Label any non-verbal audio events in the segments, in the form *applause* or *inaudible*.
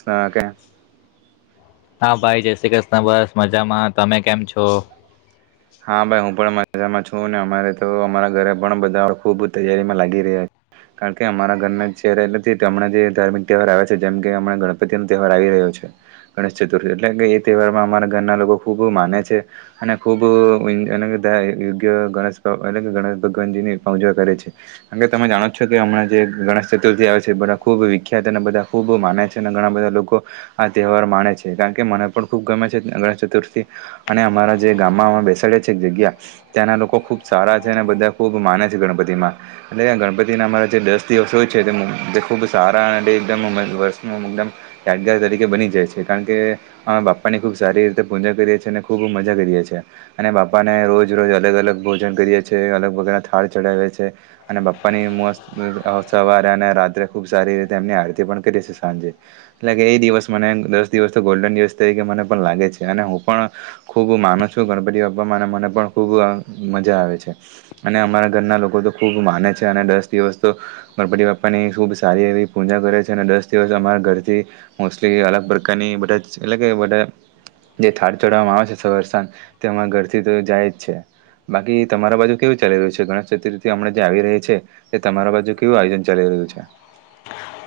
શકે હા, ભાઈ જય શ્રી કૃષ્ણ બસ મજામાં, તમે કેમ છો? હા, ભાઈ હું પણ મ જામાં છું, ને અમારે તો અમારા ઘરે પણ બધા ખૂબ તૈયારીમાં લાગી રહ્યા, કારણ કે અમારા ઘરના ચહેરા એટલે હમણાં જે ધાર્મિક તહેવાર આવે છે. જેમ કે હણાં ગણપતિનો તહેવાર આવી રહ્યો છે ગણેશ ચતુર્થી એટલે કે, એ તહેવારમાં અમારા ઘરના લોકો ખૂબ માને છે, અને ખૂબ બ અને બધા યોગ્ય ગણેશ અને ગણેશ ભગવાનજીની પૂજા કરે છે, કારણ કે તમે જાણો છો કે, હમણાં જે ગણેશ ચતુર્થી આવે છે. બધા ખૂબ વિખ્યાત અને બધા ખૂબ માને છે, અને ઘણા બધા લોકો આ તહેવાર માને છે. કારણ કે મને પણ ખૂબ ગમે છે, ગણેશ ચતુર્થી અને અમારા જે ગામમાં બેસાડે છે. એક જગ્યા ત્યાંના લોકો ખૂબ સારા છે, અને બધા ખૂબ માને છે. ગણપતિમાં એટલે ગણપતિના અમારા જે દસ દિવસ હોય છે, તે તે ખૂબ સારા અને એકદમ વર્ષનું એકદમ યાદગાર તરીકે બની જાય છે. કારણ કે અમે બાપાની ખૂબ સારી રીતે પૂજા કરીએ છીએ અને ખૂબ મજા કરીએ. છે અને બાપાને રોજ-રોજ અલગ-અલગ ભોજન કરીએ છે. અલગ બગા થાળ ચડાવ છે, અને બાપ્પાની મસ્ત સવારે અને રાત્રે ખુબ સારી રીતે અમને આરતી પણ કરીએ છીએ. સાંજે એટલે કે એ દિવસ મને દસ દિવસ ગોલ્ડન દિવસ તરીકે મને પણ લાગે છે, અને હું પણ ખૂબ માનું શું, ગણપતિ બાપ્પામાં મને પણ ખૂબ મજા આવે છે, અને અમારા ઘરના લોકો તો ખૂબ માને છે. અને દસ દિવસ તો ગણપતિ બાપ્પાની ખૂબ સારી એવી પૂજા કરે છે, ને દસ દિવસ અમારા ઘરથી મોસ્ટલી અલગ પ્રકારની બધા, એટલે કે બધા જે થાળ ચડાવવામાં આવે છે, સવાર-સાંજ તે અમારા ઘરથી તો જાય જ છે. બાકી, તમારા બાજુ કેવું ચાલી રહ્યું છે? ગણેશ ચતુર્થી હમણાં જે આવી રહી છે, તે તમારા બાજુ કેવું આયોજન ચાલી રહ્યું છે?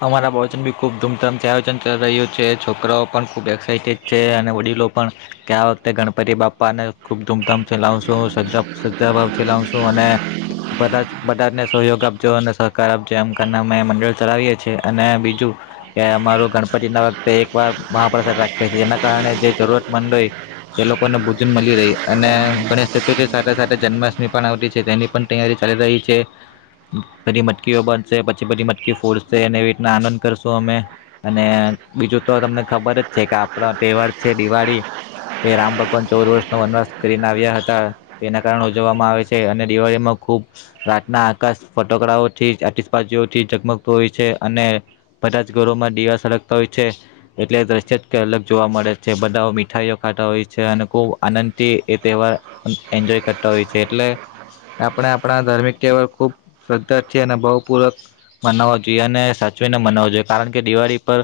અમારા પ્રવચન બી ખૂબ ધૂમધામથી આયોજન રહ્યું છે. છોકરાઓ પણ ખૂબ એક્સાઇટેડ છે, અને વડીલો પણ કે, આ વખતે ગણપતિ બાપાને ખૂબ ધૂમધામથી લાવશું, સજા સજા ભાવથી લાવશું, અને બધા બધાને સહયોગ આપજો અને સહકાર આપજો. એમ અમે મંડળ ચલાવીએ છીએ. છે, અને બીજું કે અમારો ગણપતિના વખતે એક વાર મહાપ્રસાદ રાખ્યે છે, જેના કારણે જે જરૂરતમંદ હોય, તે લોકોને ભોજન મળી રહે. અને ગણેશ ચતુર્થી સાથે-સાથે જન્માષ્ટમી પણ આવતી છે, તેની પણ તૈયારી ચાલી રહી છે. બધી મટકીઓ બનશે, પછી બધી મટકી ફોડ છે ને એવી રીતના આનંદ કરશું અમે. અને બીજું તો તમને ખબર જ છે કે આપડા તહેવાર છે, દિવાળી. તે રામ ભગવાન ચૌદ વર્ષનો વનવાસ કરીને આવ્યા હતા, તેના કારણો ઉજવવામાં આવે છે. અને દિવાળીમાં ખૂબ રાતના આકાશ ફટાકડાઓથી, આતશબાજીથી ચગમગી હોય છે અને બધા જ ઘરોમાં દીવા સળગતા હોય છે, એટલે દૃશ્ય કંઈઅલગ જોવા મળે છે. બધા મીઠાઈઓ ખાતા હોય છે અને ખૂબ આનંદથી એ તહેવાર એન્જોય કરતા હોય છે. એટલે આપણે આપણા ધાર્મિક તહેવાર ખૂબ શ્રદ્ધાથી અને બહુ પૂરક મનાવવા જોઈએ, અને સાચવીને મનાવવો જોઈએ. કારણ કે દિવાળી પર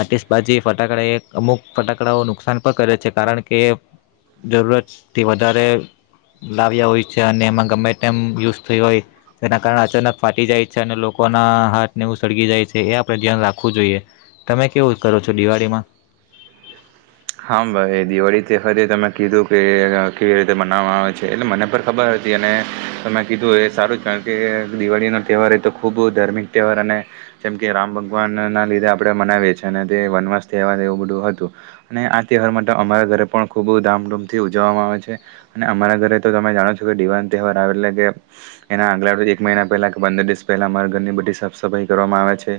આતશબાજી, ફટાકડા, અમુક ફટાકડાઓ નુકસાન પણ કરે છે. કારણ કે જરૂરતથી વધારે લાવ્યા હોય છે, અને એમાં ગમે ત્યારે યુઝ થઈ હોય, તેના કારણે અચાનક ફાટી જાય છે, અને લોકો કોના હાથ નેવું સળગી જાય છે, એ આપડે ધ્યાન રાખવું જોઈએ. તમે કેવું કરો છો, દિવાળીમાં? હા ભાઈ, દિવાળી તહેવાર એ તમે કીધું કે કેવી રીતે મનાવવામાં આવે છે, એટલે મને પણ ખબર હતી. અને તમે કીધું એ સારું જ, કારણ કે દિવાળીનો તહેવાર એ તો ખૂબ ધાર્મિક તહેવાર છે. અને જેમ કે રામ ભગવાનના લીધે આપડે મનાવીએ છીએ, અને તે વનવાસ, તહેવાર, એવું બધું હતું. અને આ તહેવાર માટે અમારા ઘરે પણ ખૂબ ધામધૂમથી ઉજવવામાં આવે છે અને અમારા ઘરે તો તમે જાણો છો કે દિવાન તહેવાર આવે એટલે કે એના આગલા એક મહિના પહેલાં કે પંદર દિવસ પહેલાં અમારા ઘરની બધી સાફ સફાઈ કરવામાં આવે છે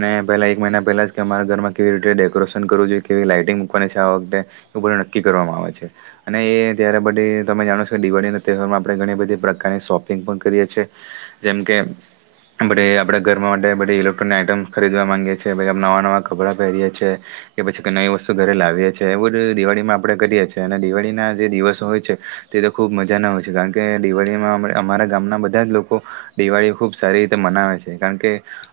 અને પહેલાં એક મહિના પહેલાં જ કે અમારા ઘરમાં કેવી રીતે ડેકોરેશન કરવું જોઈએ કેવી લાઇટિંગ આ વખતે એવું બધું નક્કી કરવામાં આવે છે અને એ ત્યારે બધી તમે જાણો છો દિવાળીના તહેવારમાં આપણે ઘણી બધી પ્રકારની શોપિંગ પણ કરીએ છી જેમ કે બધ આપણે ઘરમાં માટે બધી ઇલેક્ટ્રોનિક આઈટમ્ ખરીદવા ગી છીએછ આપણે નવા નવાં ખભડાં પહેરીએ છીએ કે પછી કઈ નવી વસ તો ઘરે લાવીએ છે એવું જ દિવાળીમાં આપણે કરીએ છે અને દિવાળીના જે દિવસો હોય છે તે તો ખૂબ મજાના હોય છે કારણ કે દિવાળીમાં અમારા ગામના બધા જ લોકો દિવાળી ખૂબ સારી રીતે મનાવે છે કારણ કે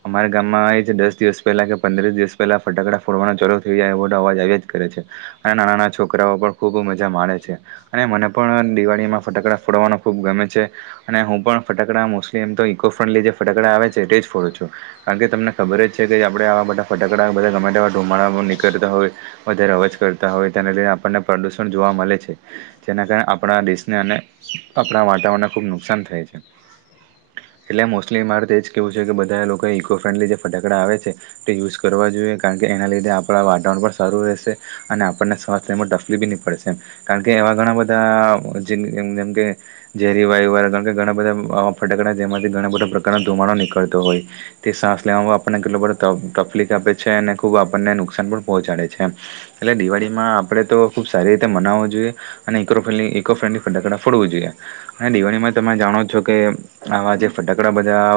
અમારા ગામમાં એ જ દસ દિવસ પહેલાં કે પંદરસ દિવસ પહેલાં ફટાકડા ફોડવાનો ચાલુ થઈ જાય મોટા અવાજ ચાલ્યાજ જ કરે છે અને નાના નાના છોકરાઓ પણ ખૂબ મજા માણે છે અને મને પણ દિવાળીમાં ફોડવાનો ખૂબ ગમે છે અને હું પણ ફટાકડા મોસ્ટલી એમ તો ઇકો ફ્રેન્ડલી જે ફટાકડા આવે છે એ તે જ ફોડું છું કારણ કે તમને ખબર જ છે કે આપડે આ બધા ફટકડા બધા ગમે તેવા ધૂમાડામાં નીકળતા હોય. વધારે અવજ કરતા હોય તેને લઈને આપણને પ્રદુષણ જોવા મળે છે જેના કારણે આપડા દેશને અને આપડા વાતાવરણને ખુબ નુકસાન થાય છે એટલે મોસ્ટલી મારે એ જ કેવું છે કે બધા લોકો ઇકો ફ્રેન્ડલી જે ફટાકડા આવે છે તે યુઝ કરવા જોઈએ કારણ કે એના લીધે આપડા વાતાવરણ સારું રહેશે અને આપણને શ્વાસ લેવામાં તફલી બી ની પડશે કારણ કે એવા ઘણા બધા જેમ કે ઝેરી વાયુવાળા કારણ કે ઘણા બધા આવા ફટાકડા જેમાંથી ઘણા બધા પ્રકારનો ધુમાડો નીકળતો હોય તે શ્વાસ લેવામાં આપણને કેટલો બધો તફલીફ આપ છે અને ખૂબ આપણને નુકસાન પણ પહોંચાડે. છે એટલે દિવાળીમાં આપડે તો ખુબ સારી રીતે મનાવવો જોઈએ અને ઇકોડ ઇકો ફ્રેન્ડલી ફટાકડા ફોડવું જોઈએ અને દિવાળીમાં તમે જાણો છો કે આવા જે ફટાકડા બધા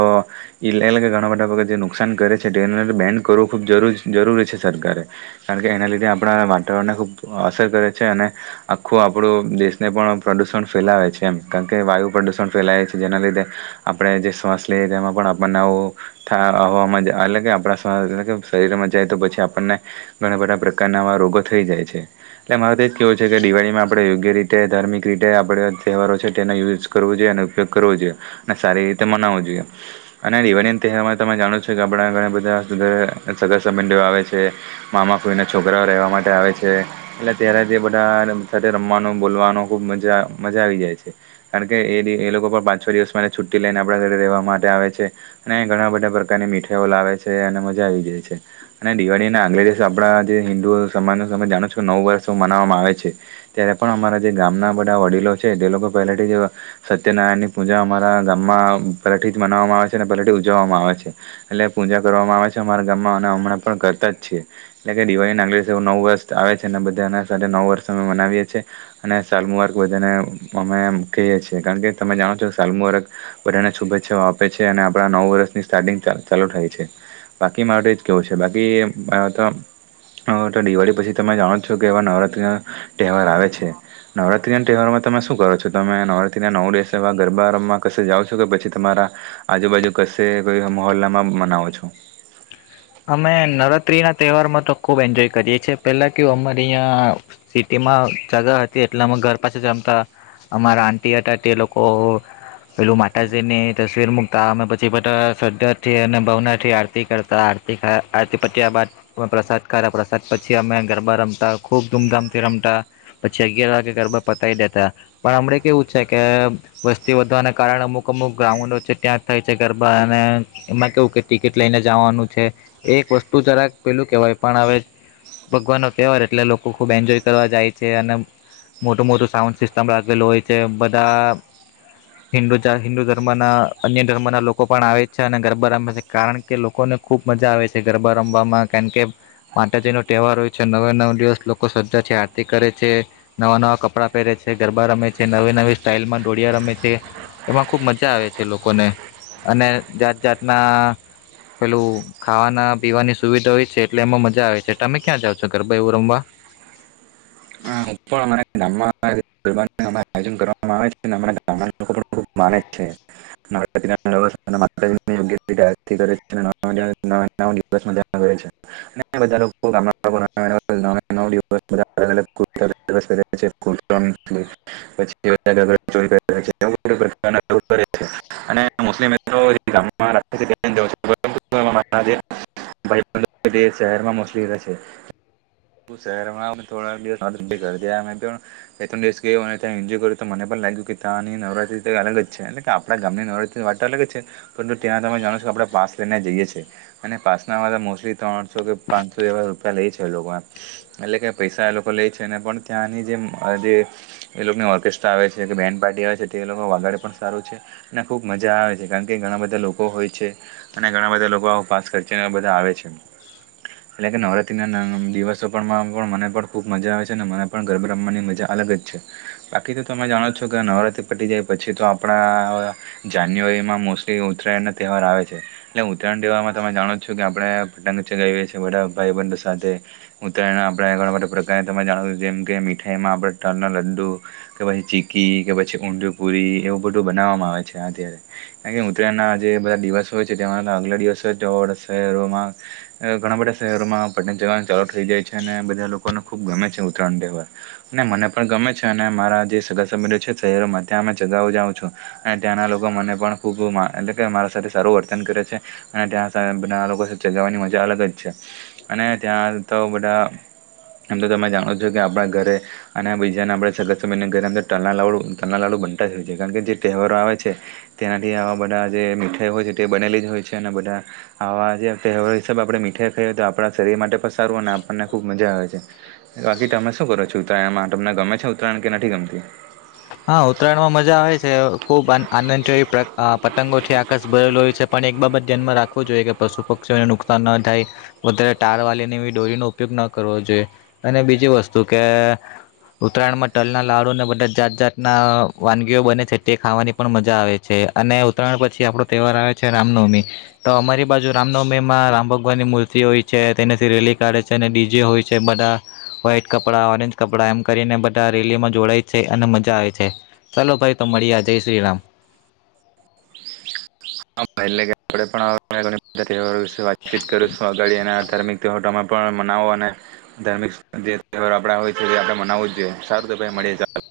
ઘણા બધા જે નુકસાન કરે છે તે બેન કરવું ખબ જરૂરી છે સરકારે. કારણ કે એના લીધે આપડા વાતાવરણને ખૂબ અસર કરે છે અને આખું આપડુ દેશને પણ પ્રદૂષણ ફેલાવે છે એમ કારણ કે વાયુ પ્રદૂષણ ફેલાય છે જેના લીધે આપણે જે શ્વાસ લઈએ તેમાં પણ આપણને આવું થ હવામાં એટલે કે આપડા શ્વાસ એટલે શરીરમાં જાય તો પછી આપણને ઘણા બધા પ્રકારનાવા રોગો થઈ જાય છે એટલે મારે તો એ કેહેવું છે કે દિવાળીમાં આપડે યોગ્ય રીતે ધાર્મિક રીતે આપડે તહેવારો છે તેનો યુઝ કરવો જોઈએ ને ઉપયોગ કરવો જોઈએ અને સારી રીતે મનાવવો જોઈએ અને દિવાળીના તહેવારમાં તમે જાણો છો કે આપડા ઘણા બધા સગા સંબંધીઓ આવે છે. મામા ફોઈને છોકરાઓ રહેવા માટે આવે છે એટલે ત્યારે તે બધા સાથે રમવાનું બોલવાનો ખુબ મજા મજા આવી જાય છે કારણ કે એ એ લોકો પણ પાંચ છ દિવસમાં છુટ્ટી લઈને આપ સાથે રહેવા માટે આવે છે અને ઘણા બધા પ્રકારની મીઠાઈઓ લાવે છે અને મજા આવી જાય છે અને દિવાળીને આગલે દિવ જે આપડા જે હિન્દુ સમાજ ન તમે જાણો છો કે નવ વર્ષ મનાવવામાં આવે છે ત્યારે પણ અમારા જે ગામના બધા વડીલો છે તે લોકો પહેલાથી સત્યનારાયણ ની પૂજા અમારા ગામમાં પલાથી જ મનાવવામાં આવે છે અને પહેલાથી ઉજવવામાં આવે છે એટલે પૂજા કરવામાં આવે છે અમારા ગામમાં અને હમણાં પણ કરતા જ છે. ટલે દિવાળીના અગલે દિવસે નવું વર્ષ આવે છે અને બધા સાથે નવું વર્ષ અમે મનાવીએ છીએ અને સાલ મુબારક બધાને અમે કહીએ છે કારણ કે તમે જાણો છો સાલ મુબારક બધાને શુભેચ્છાઓ આપે છે અને આપડા નવું વર્ષની સ્ટાર્ટિંગ ચાલુ થાય છે બાકી માટે જ કેવું છે બાકી હ તો દિવાળી પછી તમે જાણો છો કે એવા નવરાત્રીના તહેવાર આવે છે નવરાત્રી ના તહેવારમાં તમે શું કરો છો તમે નવરાત્રી ના નવ દિવસવા ગરબામાં ક જાઓ છો કે પછી તમારા આજુબાજુ કશે કોઈ મહોલ્લામાં મનાવો છો? અમે નવરાત્રી ના તહેવાર માં તો ખુબ એન્જોય કરીએ છે પેલા કે અમારી અયા સિટીમાં જગા હતી એટલે અમે ઘર પાસે જમતા અમારા આંટી હતા તે લોકો પેલું માતાજી ની તસવીર મુકતા અમે પછી બધા શદ્ધથી અને ભાવના થી આરતી કરતા. તીખા આરતી પત્યા બાદ અપ્રસાદ કરા પ્રસાદ પછી અમે ગરબા રમતા ખુબ ધૂમધામથી રમતા પછી અગિયાર વાગે ગરબા પતાવી દેતા પણ હમડ કેવું છે કે વસ્તી વધવાના કારણે અમુક અમુક ગ્રાઉન્ડો છે ત્યાં થાય છે ગરબા ને એમાં કેવું કે ટિકિટ લઈને જવાનું છે. એક વસ્તુ જરાક પેલું કેવાય પણ હવે ભગવાન નો તહેવાર એટલે લોકો ખૂબ એન્જોય કરવા જાય છે અને મોટું મોટું સાઉન્ડ સિસ્ટમેલું હોય છે બધા હિંડુચા હિન્દુ ધર્મ ના અન્ય ધર્મ ના લોકો પણ આવે છે અને ગરબા છે કારણ કે લોકોને ખૂબ મજા આવે છે ગરબા રમવામાં કારણ કે માતાજીનો તહેવાર હોય છે નવે નવ દિવસ લોકો સજા છે આરતી કરે છે નવાં નવાં કપડાં પહેરે છે ગરબા રમે છે નવી નવી સ્ટાઇલમાં ડોળિયા રમે છે એમાં ખૂબ મજા આવે છે લોકોને અને જાત જાતના પેલું ખાવાના પીવાની સુવિધા હોય છે એટલે એમાં મજા આવે છે તમે ક્યાં જાવ છો ગરબા એવુ રમવા? હું પણ અમારા ગામમાં *unintelligible* *unintelligible* ત્યાં મે પણ બે ત્રણ દિવસ ગયો અને ત્યાં એન્જોય કર્યો તો મને પણ લાગ્યું કે ત્યાંની નવરાત્રી ત અલગ જ છે એટલે કે આપડા ગામની નવરાત્રીની વાતો અલ જ છે પરંતુ ત્યાં તમે જાણો છો કે આપણે પાસ લઈને જઈએ છે અને પાસના મોસ્ટલી ત્રણસો કે પાંચસો એવા રૂપિયા લેય છે આ લોક એટલે કે પૈસા આ લોક લોકો લેય છે ને પણ ત્યાંની જે જે એ લોકોની ઓર્કેસ્ટ્રા આવે છે કે બેન્ડ પાર્ટી આવે છે તે લોકો વાગાડે પણ સારું છે અને ખૂબ મજા આવે છે કારણ કે ઘણા બધા લોકો હોય છે અને ઘણા બધા લોકો આવુ પાસ ખર્ચી ને બધા આવે છે એટલે કે નવરાત્રિના દિવસો પણ પણ મને પણ ખૂબ મજા આવે છે અને મને પણ ગરભા રમવાની મજા અલગ જ છે બાકી તો તમે જાણો છો કે નવરાત્રિ પટી જાય પછી તો આપડા જાન્યુઆરીમાં મોસ્ટલી ઉત્તરાયણના તહેવાર આવે છે એટલે ઉત્તરાયણ તહેવારમાં તમે જાણો છો કે આપણે પતંગ ચગાવીએ છે બધા ભાઈબંધ સાથે ઉત્તરાયણ આપણે ઘણા બધા પ્ર તમે જાણો છો જેમ કે મીઠાઈમાં પણના લડ્ડુ કે પહી ચીકી કે પછી ઊંધું પુરી એવું બધું બનાવવામાં આવે છે અત્યારે કારણ કે ઉત્તરાયણના જે બધા દિવસો હોય છે તેમાં આગલા દિવસ હોય તો શહેરોમાં ઘણા બધા શહેરોમાં પટ જવા ચાલુ થઈ જાય છે અને બધા લોકોનો ખબ ગમે છે ઉત્તરાયણ દવાર અને મને પણ ગમે છે અને મારા જે સગાસભ્યો છે શહેરોમાં ત્યાં અ ચગાવ જાઉં છું અને ત્યાંના લોકો મને પણ ખૂબ એટલે કે મારા સાથે સારું વર્તન કરે છે અને ત્યાં બધ લોકો સાથે ચગાવવાની મજા અલગ જ છે અને ત્યાં તો બધા એમ તો તમે જાણો જ છો કે આપણા ઘરે અને આ બીજાના આપણે સગતસભના ઘરે અંદર તલલા લાડુ તલના લાડુ બનતા જ હોય છે કારણ કે જે તહેવારો આવે છે તેનાથી આવા બધા જે મીઠાઈ હોય છે તે બનેલી જ હોય છે અને બધા આવા જે તહેવારો હિસાબ આપણે મીઠાઈ ખાઈએય તો આપણા શરીર માટે પણ સારું અને આપણને ખૂબ મજા આવે છે બાકી તમે શું કરો છો ઉત્તરાયણમાં તમને ગમે છે ઉત્તરાયણ કે નથી ગમતી હા ઉત્તરાયણમાં મજા આવે છે ખુબ આનંદી પતંગોથી આકાશ ભરેલો હોય છે પણ એક બાબત ધ્યાનમાં રાખવું જોઈએ કે પશુ પક્ષીઓને નુકસાન ન થાય વધારે તાર વાલીને એવી ડોરીનો ઉપયોગ ન કરવો જોઈએ અને બીજી વસ્તુ કે ઉત્તરાયણમાં તલના લાડુને બધા જાત જાાત ના વાનગીઓ બને છે તે ખાવાની પણ મજા આવે છે અને ઉત્તરાયણ પછી આપણો તહેવાર આવે છે રામનવમી તો અમારી બાજુ રામનવમીમાં રામ ભગવાનની મૂર્તિ હોય છે તેનાથી રેલી કાઢે છે અને ડીજે હોય છે બધા વ્હાઈટ કપડાં ઓરેન્જ કપડાં એમ કરીને બધા રેલીમાં જોડાય છે અને મજા આવે છે ચાલલો ભાઈ તો મળી જય શ્રીરામ હ એટલેે પણ વાતચીત કરું સ્વાગળ એના ધાર્મિક તહેવાર તમે પણ મનાવો અને ધાર્મિક જે તહેવાર આપણા હોય છે એ આપણે મનાવવું જ જોઈએ સારું તો ભાઈ મળીએ ચાલો